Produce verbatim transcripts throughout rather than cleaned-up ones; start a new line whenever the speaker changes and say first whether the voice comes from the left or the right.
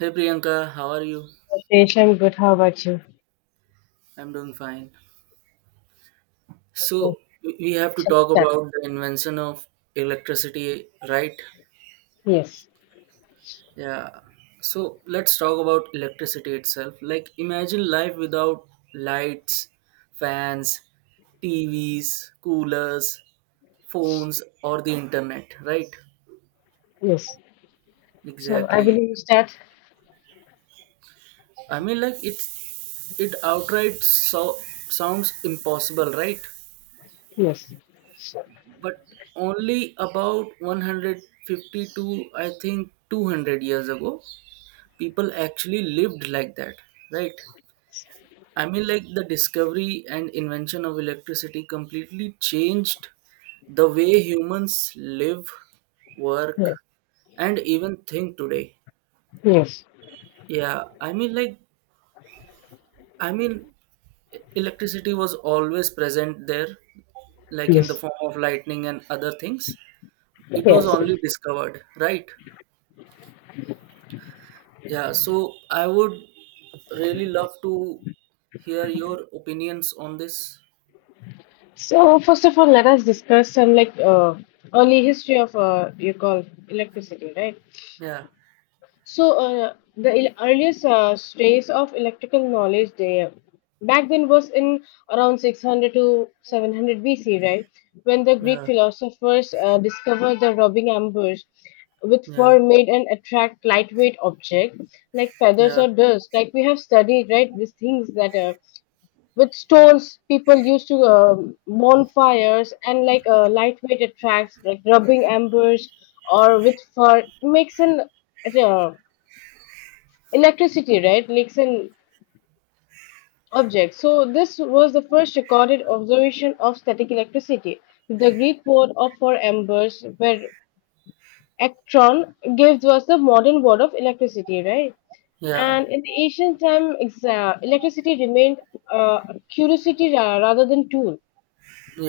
right: Hey Priyanka, how are you?
left: Ritesh, I'm good. How about you?
right: I'm doing fine.
left: Okay,
right: So we we have to
left: shall we
right: talk
left: start?
right: about the invention of electricity, right?
left: Yes,
right: Yeah. So let's talk about electricity itself. Like imagine life without lights, fans, T Vs, coolers, phones or the internet, right?
left: yes. So I
right: Exactly.
left: believe you start.
right: I mean like it's it outright so sounds impossible, right?
left: Yes, yes,
right: But only about one hundred fifty-two, i think two hundred years ago people actually lived like that, right? I mean like the discovery and invention of electricity completely changed the way humans live, work, and even think today.
left: yes,
right: yeah i mean like i mean Electricity was always present there, like in the
left: yes,
right: form of lightning and other things. It was
left: yes.
right: only discovered, right? Yeah, so I would really love to hear your opinions on this.
left: So first of all, let us discuss some like uh, early history of uh, you call electricity, right?
right: Yeah,
left: So, uh, the il- earliest uh, trace of electrical knowledge there back then was in around six hundred to seven hundred B C, right? When the Greek
right: yeah,
left: philosophers uh, discovered the rubbing ambush, which
right: yeah,
left: made and attract lightweight object like feathers
right: yeah,
left: or dust, like we have studied, right? These things that, uh, with stones, people used to uh, bonfires, and like uh, lightweight attracts like rubbing ambush or with fur makes an uh, electricity, right, leaks in objects. So this was the first recorded observation of static electricity. The Greek word of for embers, where electron, gives us the modern word of electricity, right?
right: yeah,
left: And in the ancient time, exa- electricity remained uh, a curiosity ra- rather than tool.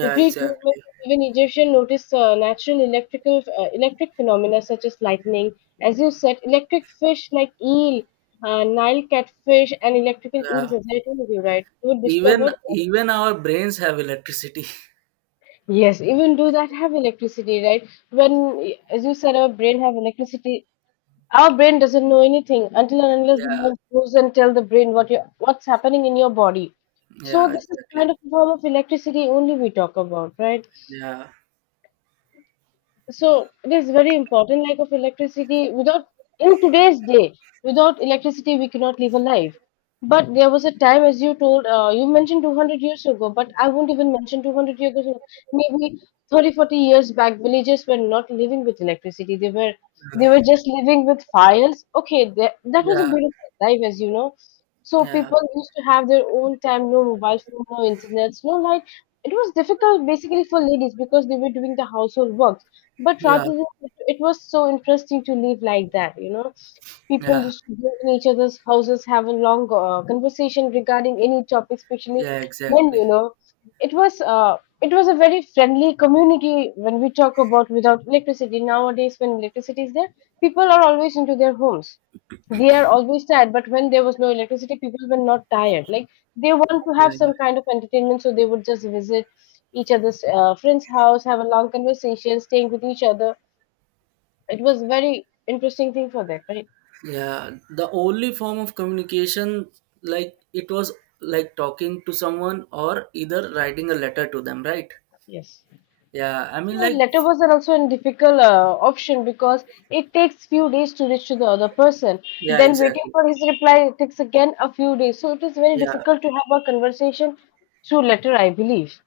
left: The Greek, Roman,
right: exactly.
left: even Egyptian noticed uh, natural electrical uh, electric phenomena such as lightning. As you said, electric fish like eel, uh, Nile catfish, and electrical
right: Yeah,
left: eels, as I told you, right, were
right: even
left: discovered.
right: even our brains have electricity.
left: Yes, even do that have electricity, right? When, as you said, our brain have electricity. Our brain doesn't know anything until and unless the
right: Yeah,
left: nerve goes and tell the brain what you what's happening in your body. So
right: yeah,
left: this is
right: exactly.
left: kind of a form of electricity only we talk about, right?
right: Yeah,
left: So it is very important, like, of electricity without, in today's day, without electricity we cannot live a life. But there was a time, as you told, uh, you mentioned two hundred years ago, but I won't even mention two hundred years ago. Maybe thirty, forty years back, villages were not living with electricity. They were they were just living with fires. Okay, that, that was a
right: yeah,
left: beautiful life, as you know. So
right: yeah,
left: people used to have their own time. No mobile phone, no internet, no light. It was difficult basically for ladies, because they were doing the household work, but
right: yeah,
left: rather than, it was so interesting to live like that, you know. People
right: yeah,
left: used to go in each other's houses, have a long uh, conversation regarding any topic, especially
right: yeah,
left: men.
right: exactly.
left: You know, it was uh, it was a very friendly community when we talk about without electricity. Nowadays, when electricity is there, people are always into their homes. They are always tired, but when there was no electricity, people were not tired. Like, they want to have
right: Yeah,
left: some kind of entertainment, so they would just visit each other's uh, friend's house, have a long conversation, staying with each other. It was very interesting thing for them, right?
right: yeah, the only form of communication, like it was like talking to someone or either writing a letter to them, right?
left: Yes.
right: yeah i mean
left: So
right: like
left: letter are also a difficult uh, option, because it takes few days to reach to the other person.
right: yeah,
left: Then waiting
right: exactly.
left: for his reply takes again a few days. So it is very
right: Yeah,
left: difficult to have a conversation through letter, I believe.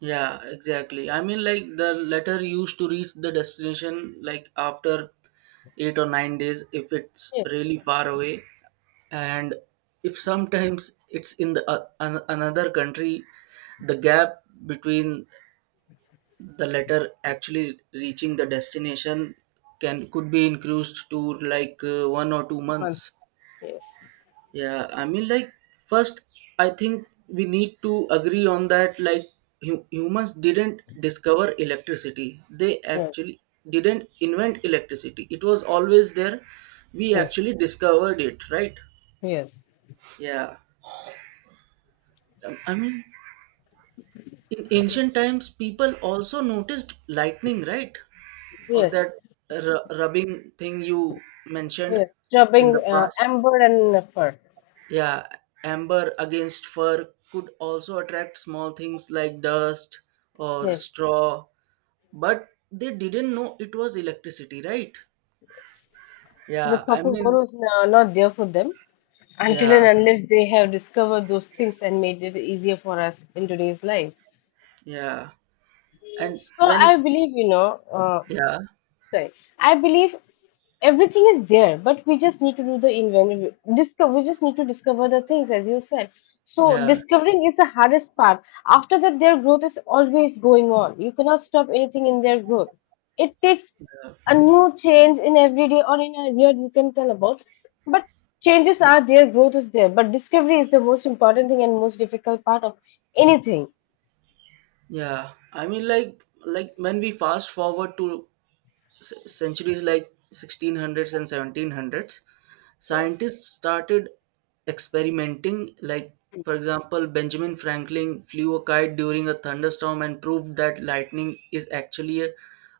right: yeah, exactly. I mean like the letter used to reach the destination like after eight or nine days if it's
left: Yes,
right: really far away. And if sometimes it's in the uh, an, another country, the gap between the letter actually reaching the destination can could be increased to like uh, one or two
left: months.
right: months
left: Yes,
right: yeah i mean like First, I think we need to agree on that, like hu- humans didn't discover electricity. They
left: yes,
right: actually didn't invent electricity, it was always there. We
left: yes,
right: actually discovered it, right?
left: yes,
right: Yeah. I I mean in ancient times people also noticed lightning, right? Or
left: yes,
right: that r- rubbing thing you mentioned
left: yes.
right: in
left: Rubbing
right: the
left: uh,
right: past.
left: amber and fur.
right: Yeah, amber against fur could also attract small things like dust or
left: Yes.
right: straw, but they didn't know it was electricity, right?
left: So the
right: Yeah, I
left: proper
right: mean,
left: word is uh, not there for them, until
right: yeah,
left: and unless they have discovered those things and made it easier for us in today's life.
right: yeah, and
left: So
right: when
left: I
right: s-
left: believe, you know, uh,
right: yeah,
left: sorry, I believe everything is there, but we just need to do the invent, discover. We just need to discover the things, as you said. So
right: yeah,
left: discovering is the hardest part. After that, their growth is always going on. You cannot stop anything in their growth. It takes
right: yeah,
left: a new change in every day or in a year, you can tell about, but changes are there, growth is there, but discovery is the most important thing and most difficult part of anything.
right: yeah. I mean like like when we fast forward to c- centuries like sixteen hundreds and seventeen hundreds,
left: Yes.
right: scientists started experimenting. Like for example, Benjamin Franklin flew a kite during a thunderstorm and proved that lightning is actually a,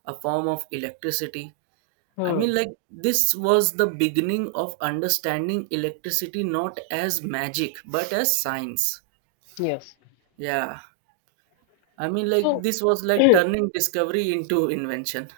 right: a form of electricity. I
left: Hmm.
right: mean, like this was the beginning of understanding electricity not as magic but as science.
left: Yes.
right: Yeah, I mean, like
left: So.
right: this was like turning discovery into invention.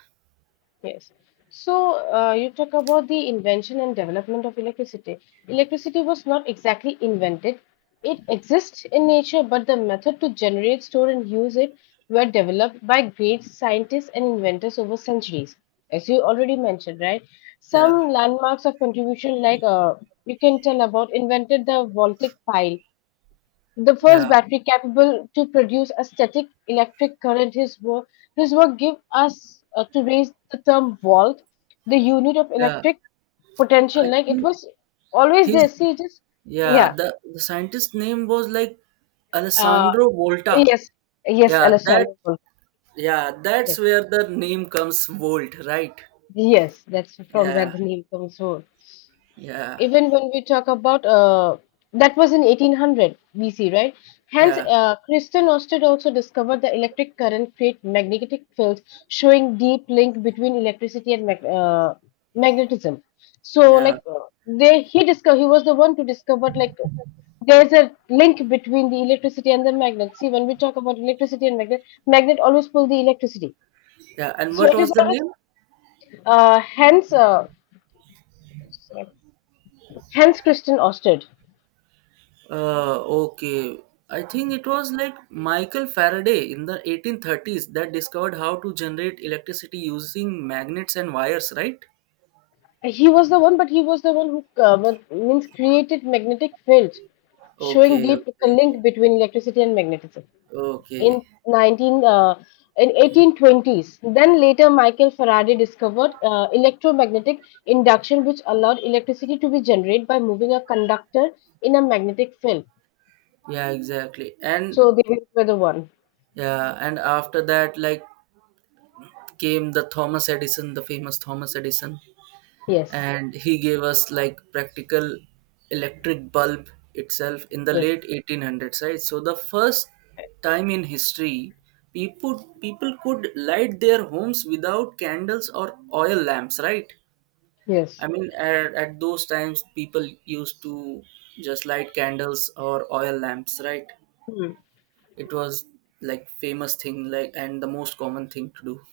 left: Yes. So, uh, you talk about the invention and development of electricity. Electricity was not exactly invented. It exists in nature, but the method to generate, store, and use it were developed by great scientists and inventors over centuries, as you already mentioned, right?
right: Yeah,
left: Some landmarks of contribution, like, uh, you can tell about, invented the voltaic pile, the first
right: yeah,
left: battery capable to produce a static electric current. His work, his work gave us, uh, to raise the term volt, the unit of
right: yeah,
left: electric
right: I
left: potential. Like, it
right: think.
left: was always there.
right: His
left: See, just
right: yeah,
left: yeah,
right: the, the scientist's name was like
left: uh,
right: Alessandro Volta.
left: yes, yes,
right: Yeah, that
left: Alessandro. Volta.
right: yeah, that's
left: Yes,
right: where the name comes, Volt, right?
left: yes, that's from where
right: Yeah,
left: the name comes. From.
right: yeah,
left: Even when we talk about, uh, that was in eighteen hundred B C, right? Hence,
right: yeah,
left: uh, Christian Ørsted also discovered the electric current create magnetic fields, showing deep link between electricity and mag- uh, magnetism. So,
right: yeah,
left: like, uh, they he discovered. He was the one to discover, like, there's a link between the electricity and the magnet. See, when we talk about electricity and magnet, magnet always pull the electricity.
right: yeah. And
left: So
right: what
left: it
right: was
left: is
right: the
left: always
right: name?
left: uh, hence uh, hence Christian Ørsted.
right: Uh, okay. I think it was like Michael Faraday in the eighteen thirties that discovered how to generate electricity using magnets and wires, right?
left: He was the one, but he was the one who, uh, was- means, created magnetic fields, showing
right: Okay,
left: deep
right: okay,
left: link between electricity and magnetism
right: okay.
left: in nineteen uh, in eighteen twenties. Then later, Michael Faraday discovered uh, electromagnetic induction, which allowed electricity to be generated by moving a conductor in a magnetic field.
right: Yeah, exactly. And
left: So they were the one.
right: yeah, and after that, like, came the Thomas Edison, the famous Thomas Edison,
left: Yes,
right: and he gave us like practical electric bulb itself in the
left: yes,
right: late eighteen hundreds, right? So the first time in history, people people could light their homes without candles or oil lamps, right? I
left: yes.
right: mean, at, at those times, people used to just light candles or oil lamps, right?
left: Hmm.
right: It was like famous thing, like, and the most common thing to do.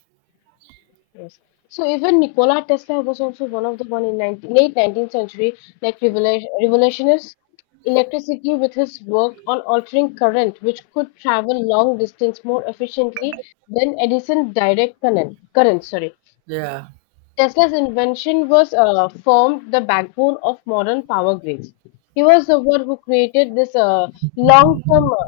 left: Yes. So even Nikola Tesla was also one of the one in nineteen, late nineteenth century, like revolu- revolutionist electricity with his work on altering current, which could travel long distance more efficiently than Edison direct current. Current, sorry.
right: Yeah,
left: Tesla's invention was, uh, formed the backbone of modern power grids. He was the one who created this uh, long-term, uh,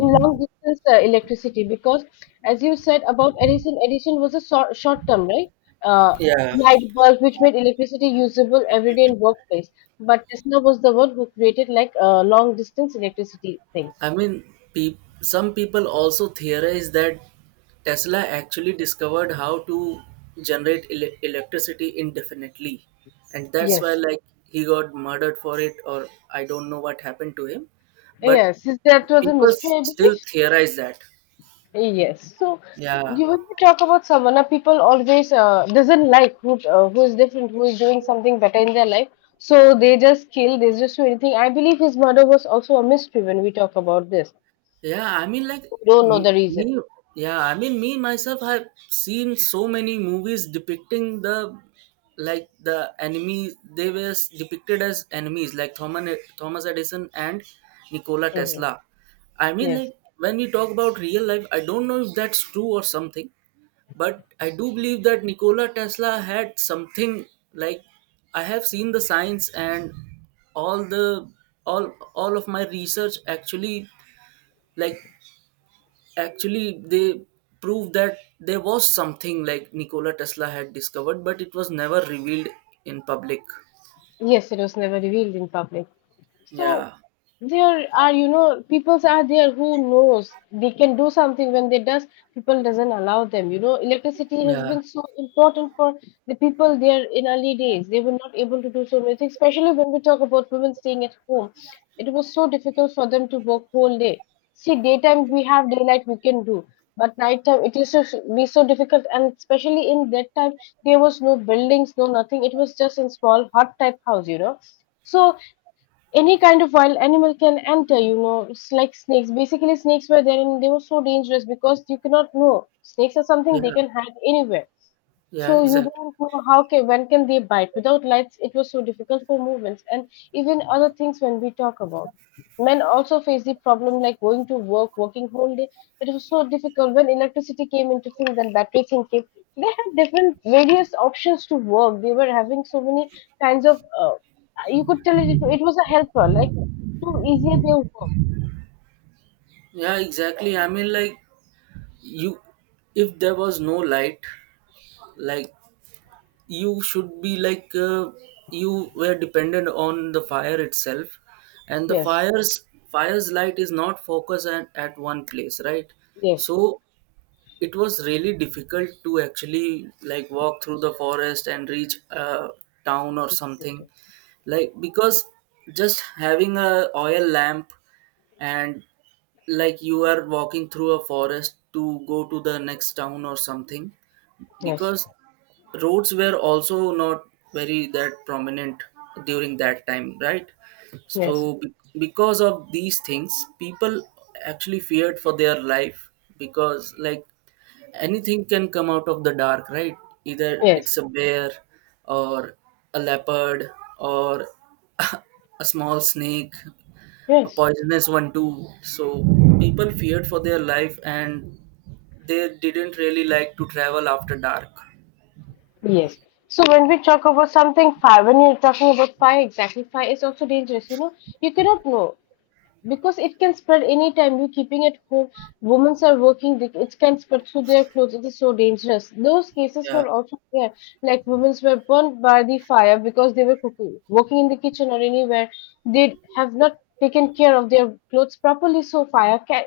left: in long distance uh, electricity, because, as you said about Edison, Edison was a short, short term, right? Uh,
right: yeah.
left: light bulb which made electricity usable every day in workplace. But Tesla was the one who created like a long distance electricity thing.
right: I mean, peop some people also theorize that Tesla actually discovered how to generate ele electricity indefinitely, and that's why
left: Yes.
right: like he got murdered for it, or I don't know what happened to him. But
left: Yes. Is that was a
right: people s-
left: mystery, I
right: still
left: believe.
right: theorize that.
left: Yes. So
right: Yeah,
left: you, when you talk about someone, uh, people always uh, doesn't like who, uh, who is different, who is doing something better in their life. So they just kill, they just do anything. I believe his murder was also a mystery when we talk about this.
right: yeah, I mean, like
left: Don't know
right: m-
left: the reason.
right: me. Yeah, I mean, me myself have seen so many movies depicting the like the enemies. They were s- depicted as enemies, like Thomas Thomas Edison and Nikola
left: Hmm.
right: Tesla. I mean,
left: Yes.
right: like when we talk about real life, I don't know if that's true or something, but I do believe that Nikola Tesla had something, like I have seen the science and all the all all of my research actually, like actually they proved that there was something like Nikola Tesla had discovered but it was never revealed in public.
left: Yes, it was never revealed in public. So
right: Yeah,
left: there are, you know, peoples are there who knows they can do something when they does, people doesn't allow them. You know, electricity has
right: yeah,
left: been so important for the people there in early days. They were not able to do so many things, especially when we talk about women staying at home. It was so difficult for them to work whole day. See, daytime we have daylight we can do, but nighttime it used to be so difficult, and especially in that time there was no buildings, no nothing. It was just in small hut type house, you know. So any kind of wild animal can enter, you know. It's like snakes, basically. Snakes were there and they were so dangerous, because you cannot know. Snakes are something
right: yeah,
left: they can hide anywhere.
right: yeah,
left: So you
right: exactly.
left: don't know how can, when can they bite. Without lights, it was so difficult for movements, and even other things when we talk about. Men also face the problem, like going to work, working whole day. It was so difficult. When electricity came into thing, then battery thing came, they had different various options to work. They were having so many kinds of, uh, you could tell it, it was a helper, like, to easier their work.
right: Yeah, exactly. I mean, like, you, if there was no light, like you should be like, uh, you were dependent on the fire itself, and the
left: Yes,
right: fire's fire's light is not focused at, at one place, right?
left: yes,
right: So it was really difficult to actually like walk through the forest and reach a town or
left: yes,
right: something. Like because just having a oil lamp and like you are walking through a forest to go to the next town or something,
left: yes,
right: because roads were also not very that prominent during that time, right? So be- because of these things, people actually feared for their life, because like anything can come out of the dark, right? Either
left: yes,
right: it's a bear, or a leopard, or a small snake, a
left: yes,
right: poisonous one too. So people feared for their life and they didn't really like to travel after dark.
left: yes. So when we talk about something fire, when you're talking about fire, exactly, fire is also dangerous. You know, you cannot know. Because it can spread anytime, you keeping at home, women are working, they- it can spread through their clothes. It is so dangerous. Those cases were
right: Yeah,
left: also there, like women were burned by the fire because they were cooking, working in the kitchen or anywhere. They have not taken care of their clothes properly, so fire ca-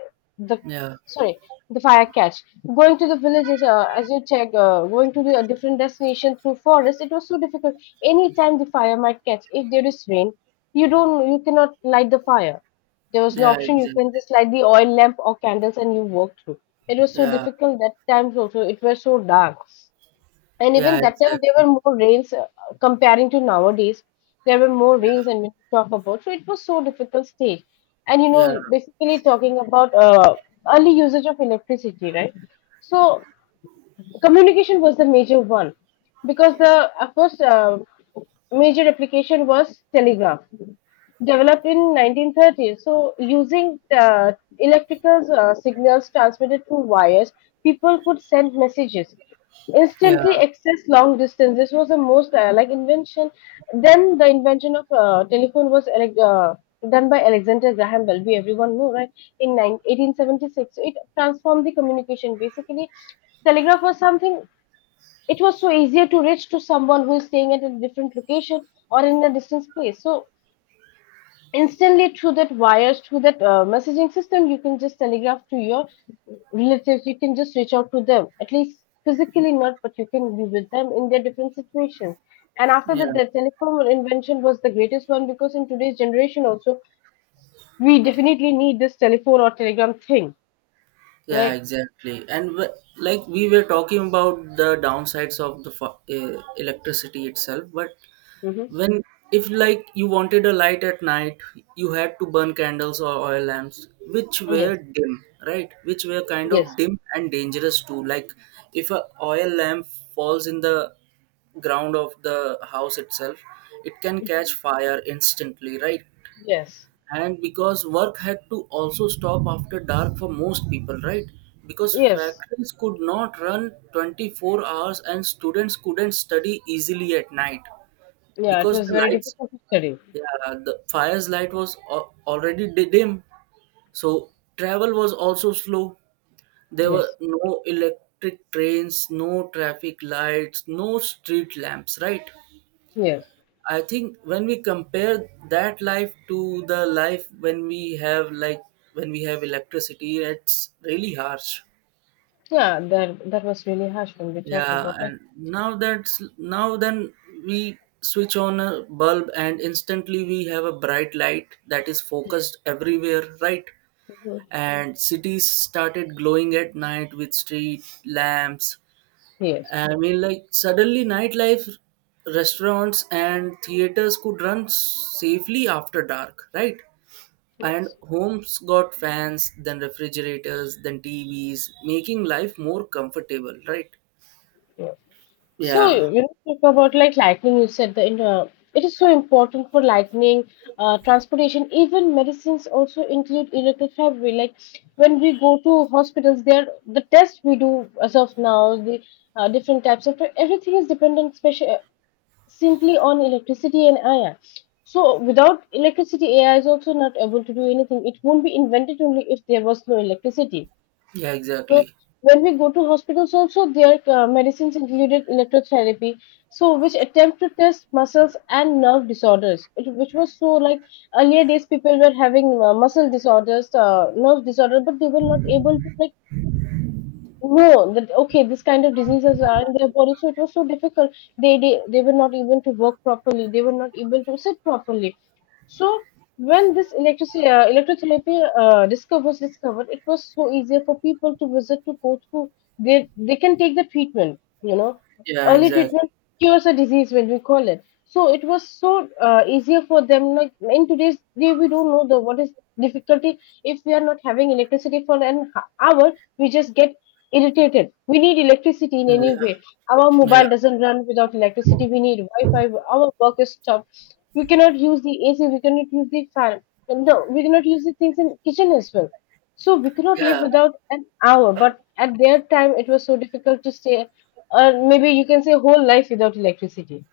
left: the,
right: yeah,
left: sorry, the fire catch. Going to the villages, uh, as you check, uh, going to the a different destination through forest, it was so difficult. Anytime the fire might catch. If there is rain, you don't, you cannot light the fire. There was no
right: yeah,
left: option. You can
right: exactly.
left: just light the oil lamp or candles and you walk through. It was so
right: Yeah,
left: difficult that times also. It was so dark. And
right: yeah,
left: even that time there
right: exactly.
left: were more rains, uh, comparing to nowadays. There were more
right: Yeah,
left: rains and when you talk about. So it was so difficult stage. And you
right: yeah,
left: know, basically talking about, uh, early usage of electricity, right? So communication was the major one, because the uh, first uh, major application was telegraph developed in nineteen thirties. So, using uh, electrical uh, signals transmitted through wires, people could send messages
right: yeah,
left: instantly, access long distance. This was the most uh, like invention. Then the invention of uh, telephone was elec uh, done by Alexander Graham Bell, we everyone know, right, in 9 eighteen seventy-six. So it transformed the communication. Basically telegraph was something, it was so easier to reach to someone who is staying at a different location or in a distant place. So instantly through that wires, through that uh, messaging system you can just telegraph to your relatives, you can just reach out to them, at least physically not, but you can be with them in their different situations. And after
right: yeah.
left: that the telephone invention was the greatest one, because in today's generation also we definitely need this telephone or telegram thing,
right: Yeah,
left: right?
right: exactly. And w- like we were talking about the downsides of the fu- uh, electricity itself, but
left: Hmm,
right: when, if like you wanted a light at night, you had to burn candles or oil lamps, which
left: yes,
right: were dim, right? Which were kind of
left: yes.
right: dim and dangerous too. Like if a oil lamp falls in the ground of the house itself, it can catch
left: Hmm,
right: fire instantly, right?
left: yes,
right: And because work had to also stop after dark for most people, right? Because
left: yes.
right: factories could not run twenty-four hours and students couldn't study easily at night.
left: Yeah, it
right: Because
left: was
right: the
left: very
right: lights,
left: difficult to study.
right: yeah, the fire's light was al- already di- dim. So travel was also slow. There were
left: Yes,
right: no electric trains, no traffic lights, no street lamps, right?
left: yes.
right: I think when we compare that life to the life when we have like, when we have electricity, it's really harsh.
left: Yeah, that that was really harsh when we talked
right: Yeah,
left: about like
right: and now that's now, then we switch on a bulb and instantly we have a bright light that is focused everywhere, right?
left: mhm.
right: And cities started glowing at night with street lamps.
left: Yes.
right: I mean, like suddenly nightlife, restaurants and theaters could run safely after dark, right? And
left: Yes.
right: homes got fans, then refrigerators, then T Vs, making life more comfortable, right?
left: Yes. So
right: Yeah,
left: you know, talk about like lightning. You said the inter- it is so important for lightning, uh, transportation. Even medicines also include electric. Like when we go to hospitals, there the tests we do as of now, the uh, different types of everything is dependent special simply on electricity and A I. So without electricity, A I is also not able to do anything. It won't be invented only if there was no electricity.
right: yeah,
left: So
right: exactly.
left: when we go to hospitals also, their uh, medicines included electrotherapy, so which attempt to test muscles and nerve disorders, it, which was so like earlier days people were having uh, muscle disorders, uh, nerve disorder, but they were not able to like no, that okay, this kind of diseases are in their body, so it was so difficult. They, they they were not able to work properly. They were not able to sit properly. So when this electricity uh, electrotherapy uh, discover was discovered, it was so easier for people to visit to go through. They they can take the treatment. You know,
right: Yeah,
left: early
right: exactly.
left: treatment cures a disease when we call it. So it was so uh, easier for them. Like in today's day, we don't know the what is difficulty if we are not having electricity for an h- hour. We just get irritated. We need electricity in
right: Yeah,
left: any way. Our
right: yeah,
left: mobile doesn't run without electricity. We need Wi-Fi. Our work is stopped. We cannot use the A C. We cannot use the fan. And the, we cannot use the things in kitchen as well. So we cannot live
right: yeah,
left: without an hour. But at their time, it was so difficult to stay. Or maybe you can say whole life without electricity,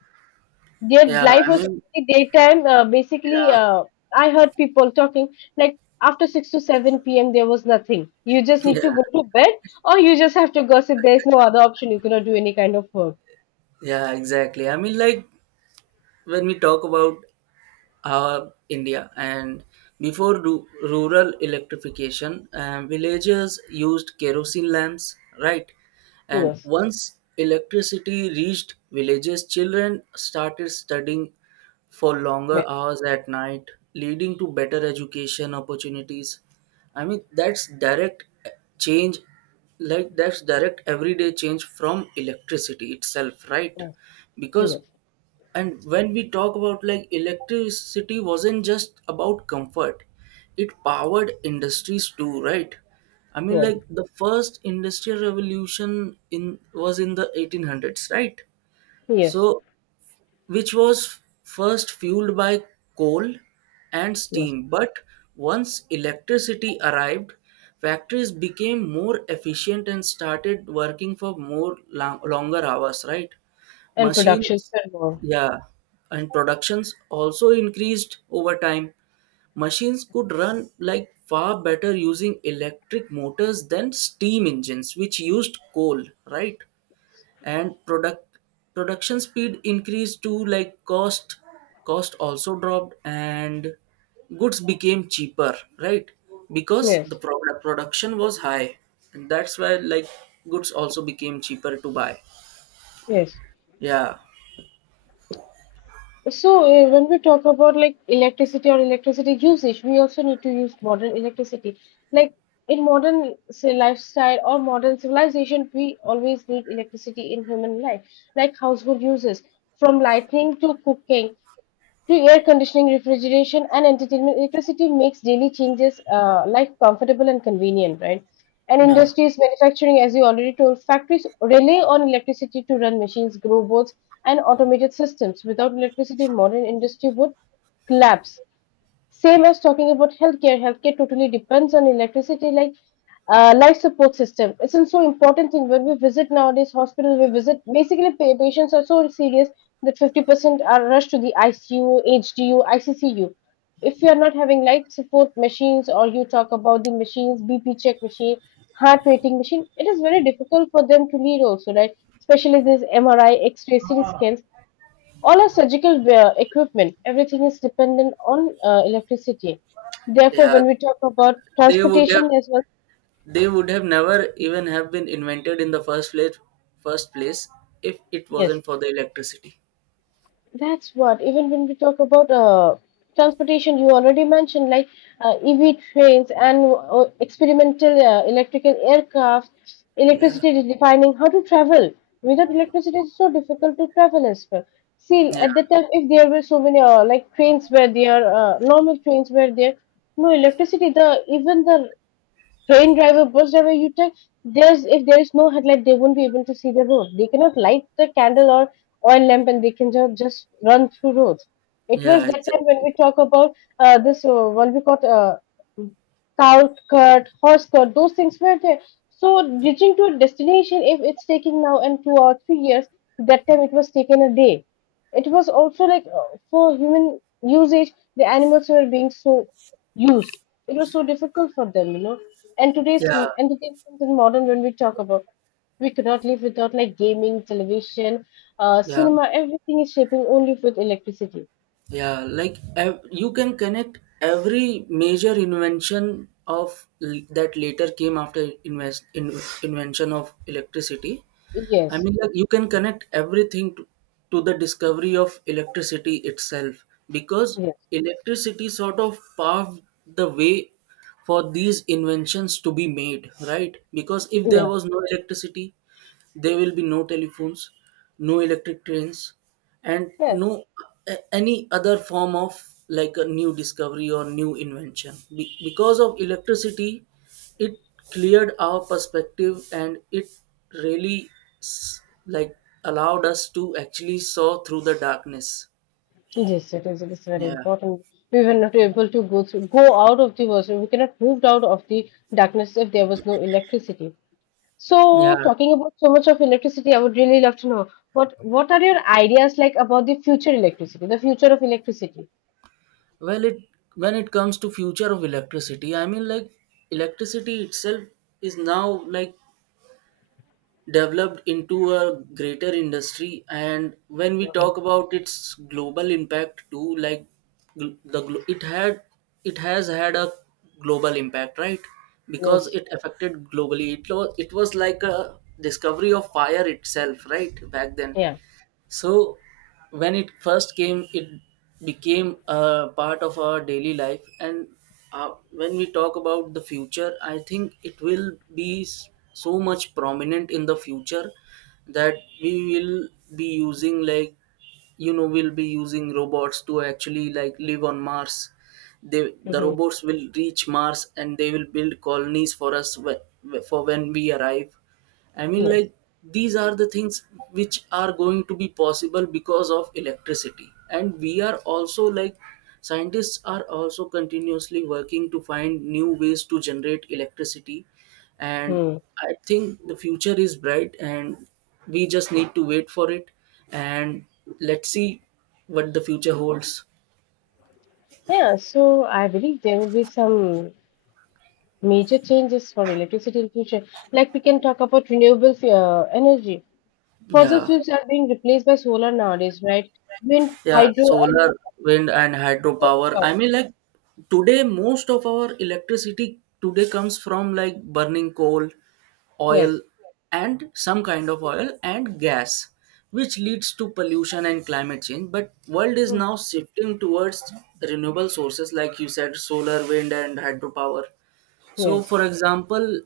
left: their
right: yeah.
left: life
right: I
left: was
right: mean,
left: only daytime. Uh, basically,
right: yeah,
left: uh, I heard people talking like after six to seven p m there was nothing. You just
right: yeah,
left: need to go to bed or you just have to gossip. There's no other option. You cannot do any kind of work.
right: yeah, exactly. I mean, like when we talk about uh, India. And before ru- rural electrification, uh, villagers used kerosene lamps, right? And
left: Yes,
right: once electricity reached villages, children started studying for longer
left: yes,
right: hours at night, leading to better education opportunities. I mean, that's direct change, like that's direct everyday change from electricity itself, right?
left: yes,
right: Because,
left: yes,
right: and when we talk about like, electricity wasn't just about comfort, it powered industries too, right? I mean,
left: yes,
right: like the first industrial revolution in was in the eighteen hundreds, right?
left: yes,
right: So which was first fueled by coal and
left: yes.
right: steam. But once electricity arrived, factories became more efficient and started working for more long, longer hours, right?
left: And productions
right: Machines,
left: and more.
right: yeah, and productions also increased over time. Machines could run like far better using electric motors than steam engines, which used coal, right? And product production speed increased too. Like cost cost also dropped and goods became cheaper, right? Because the
left: Yes,
right: product production was high, and that's why like goods also became cheaper to buy.
left: yes.
right: Yeah,
left: So, uh, when we talk about like electricity or electricity usage, we also need to use modern electricity. Like in modern say, lifestyle or modern civilization, we always need electricity in human life, like household uses, from lighting to cooking through air conditioning, refrigeration, and entertainment, electricity makes daily changes uh, life comfortable and convenient, right? And
right: no.
left: industries, manufacturing, as you already told, factories rely on electricity to run machines, grow boats, and automated systems. Without electricity, modern industry would collapse. Same as talking about healthcare, healthcare totally depends on electricity, like uh, life support system. It's a so important thing when we visit nowadays hospital. We visit basically pa- patients are so serious that fifty percent are rushed to the I C U, H D U, I C C U. If you are not having life support machines, or you talk about the machines, B P check machine, heart rating machine, it is very difficult for them to lead also, right? Especially this M R I, X-ray, C T scans, all our surgical wear, equipment, everything is dependent on uh, electricity. Therefore,
right: Yeah,
left: when we talk about
right: they would have
left: transportation as well,
right: they would have never even have been invented in the first place first place if it
left: yes,
right: wasn't for the electricity.
left: that's what. Even when we talk about uh, transportation, you already mentioned like uh, E V trains and uh, experimental uh, electrical aircraft.
right: Yeah,
left: Electricity is defining how to travel. Without electricity, it's so difficult to travel as well. See,
right: yeah,
left: at the time, if there were so many uh, like trains where there, uh, normal trains were there, no electricity the even the train driver, bus driver, you tell there's if there is no headlight, they won't be able to see the road. They cannot light the candle or oil lamp, and they can ju- just run through roads. It was
right: yeah,
left: that time when
right: exactly.
left: we talk about uh, this uh, what we call uh, cow cut, horse cut, those things were there. So reaching to a destination, if it's taking now and two or three years, that time it was taken a day. It was also like uh, for human usage, the animals were being so used, it was so difficult for them, you know. And today's
right: Yeah,
left: m- entertainment in modern, when we talk about, we cannot live without like gaming, television, uh,
right: yeah,
left: cinema. Everything is shaping only with electricity.
right: yeah, like ev- you can connect every major invention of l- that later came after invest in- invention of electricity. I
left: Yes,
right: mean, like you can connect everything to, to the discovery of electricity itself, because
left: yes,
right: electricity sort of paved the way for these inventions to be made, right? Because if there
left: yeah,
right: was no electricity, there will be no telephones, no electric trains, and
left: yes, yes.
right: no a- any other form of like a new discovery or new invention. Be- because of electricity, it cleared our perspective and it really s- like allowed us to actually saw through the darkness.
left: It is. It is very
right: Yeah.
left: important. We were not able to go through, go out of the world, so we cannot move out of the darkness if there was no electricity. So,
right: Yeah,
left: talking about so much of electricity, I would really love to know what what are your ideas like about the future electricity, the future of electricity?
right: well, it when it comes to future of electricity, I mean like, electricity itself is now like developed into a greater industry, and when we talk about its global impact too, like gl- the glo- it had, it has had a global impact, right? Because
left: Yes.
right: it affected globally, it, was it was like a discovery of fire itself, right, back then.
left: Yeah.
right: So when it first came, it became a part of our daily life. And uh, when we talk about the future, I think it will be s- so much prominent in the future, that we will be using like, you know, we'll be using robots to actually like live on Mars. They, the
left: Hmm.
right: robots will reach Mars and they will build colonies for us wh- for when we arrive. I mean,
left: Yes.
right: like, these are the things which are going to be possible because of electricity. And we are also like, scientists are also continuously working to find new ways to generate electricity. And
left: Hmm.
right: I think the future is bright and we just need to wait for it. And let's see what the future holds.
left: Yeah. So I believe there will be some major changes for electricity in future. Like we can talk about renewable f- uh, energy. Fossil
right: Yeah.
left: fuels are being replaced by solar nowadays, right? Wind,
right: Yeah,
left: hydro, and
right: solar, wind, and
left: water
right: hydropower.
left: power.
right: I mean, like today, most of our electricity today comes from like burning coal, oil,
left: Yes.
right: and some kind of oil and gas, which leads to pollution and climate change. But world is
left: Mm.
right: now shifting towards renewable sources, like you said, solar, wind, and hydropower. So
left: Yes.
right: for example,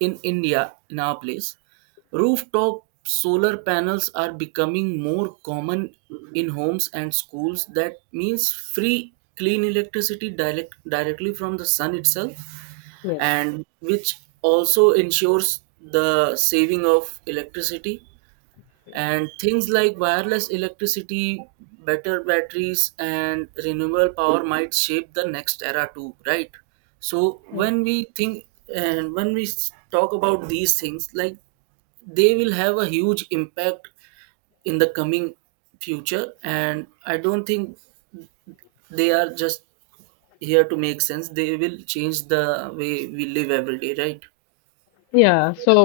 right: in India, in our place, rooftop solar panels are becoming more common in homes and schools. That means free, clean electricity direct, directly from the sun itself,
left: Yes.
right: and which also ensures the saving of electricity. And things like wireless electricity, better batteries and renewable power might shape the next era too, right? So
left: Mm.
right: when we think, and when we s- talk about these things, like they will have a huge impact in the coming future. And I don't think they are just here to make sense. They will change the way we live every day, right?
left: Yeah. So,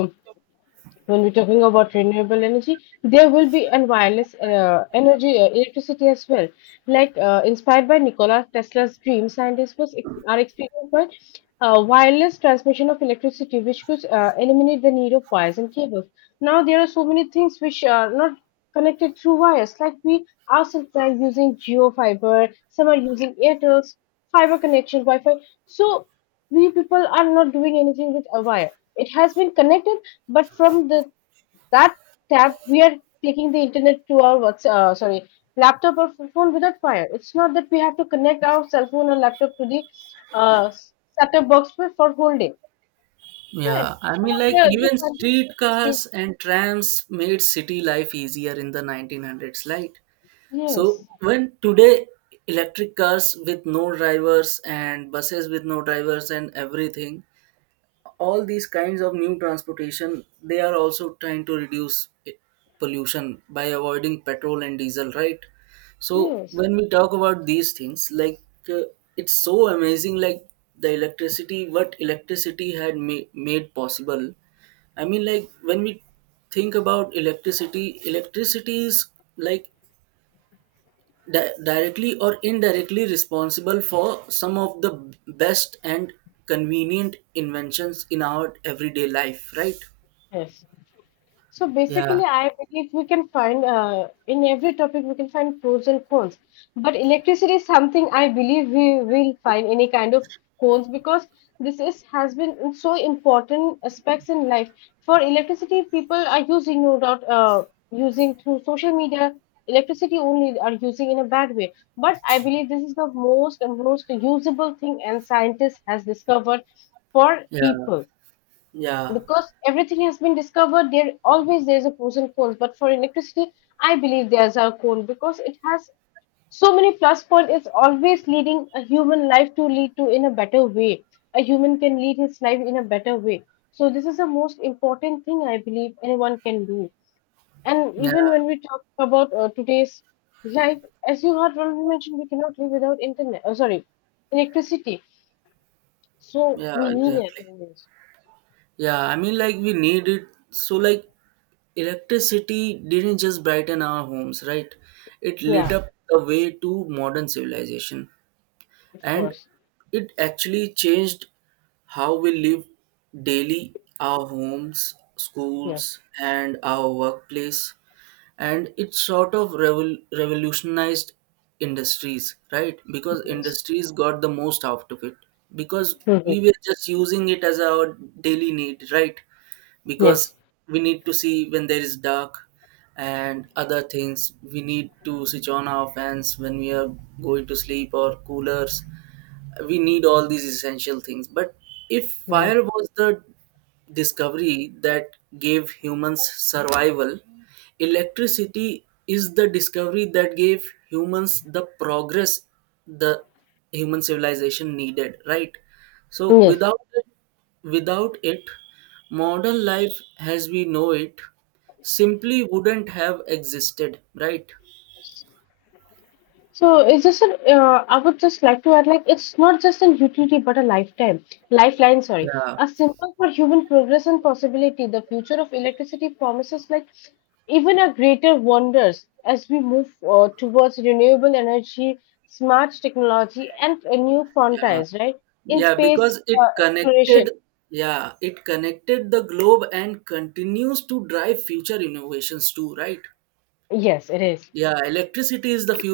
left: when we're talking about renewable energy, there will be an wireless uh, energy, uh, electricity as well. Like uh, inspired by Nikola Tesla's dream, scientists was ex- are experimenting with uh, wireless transmission of electricity, which could uh, eliminate the need of wires and cables. Now there are so many things which are not connected through wires, like we ourselves are using geo fiber, some are using Airtel's fiber connection, Wi-Fi. So we people are not doing anything with a wire. It has been connected but from the that tab, we are taking the internet to our what's uh, sorry laptop or phone without wire. It's not that we have to connect our cell phone or laptop to the uh, set-top box for, for whole day. Right.
right: Yeah, I
left: So
right: mean, like,
left: there, this,
right: even
left: this,
right: streetcars and trams made city life easier in the nineteen hundreds, right? So
left: yes,
right: when today, electric cars with no drivers and buses with no drivers and everything, all these kinds of new transportation, they are also trying to reduce i- pollution by avoiding petrol and diesel, right? So
left: yes,
right: when we talk about these things, like, uh, it's so amazing like the electricity, what electricity had ma- made possible. I mean, like when we think about electricity, electricity is like di- directly or indirectly responsible for some of the best and convenient inventions in our everyday life, right?
left: yes. So basically,
right: Yeah,
left: I believe we can find uh, in every topic we can find pros and cons. But electricity is something I believe we will find any kind of cons because this is has been in so important aspects in life. For electricity, people are using no doubt uh, using through social media. Electricity only are using in a bad way. But I believe this is the most and most usable thing and scientists has discovered for
right: yeah,
left: people,
right: yeah,
left: because everything has been discovered there always there's a pros and cons, but for electricity I believe there's a con because it has so many plus point. It's always leading a human life to lead to in a better way, a human can lead his life in a better way, so this is the most important thing I believe anyone can do. And
right: yeah,
left: even when we talk about uh, today's life, as you had already mentioned, we cannot live without internet, oh, sorry, electricity. So
right: yeah,
left: we need it
right: exactly.
left: always.
right: Yeah, I mean, like we need it so like, electricity didn't just brighten our homes, right? It lit
left: Yeah,
right: up the way to modern civilization.
left: of
right: And
left: course.
right: it actually changed how we live daily, our homes,
left: Yes.
right: schools, and our workplace. And it sort of revol- revolutionized industries, right? Because
left: Yes.
right: industries got the most out of it, because
left: Hmm.
right: we were just using it as our daily need, right?
left: Yes.
right: Because we need to see when there is dark, and other things. We need to switch on our fans when we are going to sleep, or coolers. We need all these essential things. But if
left: Hmm.
right: fire was the discovery that gave humans survival, electricity is the discovery that gave humans the progress the human civilization needed, right? So
left: Yes.
right: without it, without it modern life as we know it simply wouldn't have existed, right?
left: So it's just an, uh, I would just like to add, like, it's not just a utility, but a lifetime, lifeline, sorry.
right: Yeah,
left: A symbol for human progress and possibility. The future of electricity promises, like, even a greater wonders as we move uh, towards renewable energy, smart technology, and uh, new
right: yeah.
left: frontiers, right? In
right: Yeah, because
left: space
right: it
left: uh,
right: connected,
left: exploration.
right: yeah, it connected the globe and continues to drive future innovations too, right?
left: Yes, it is.
right: Yeah, electricity is the fuel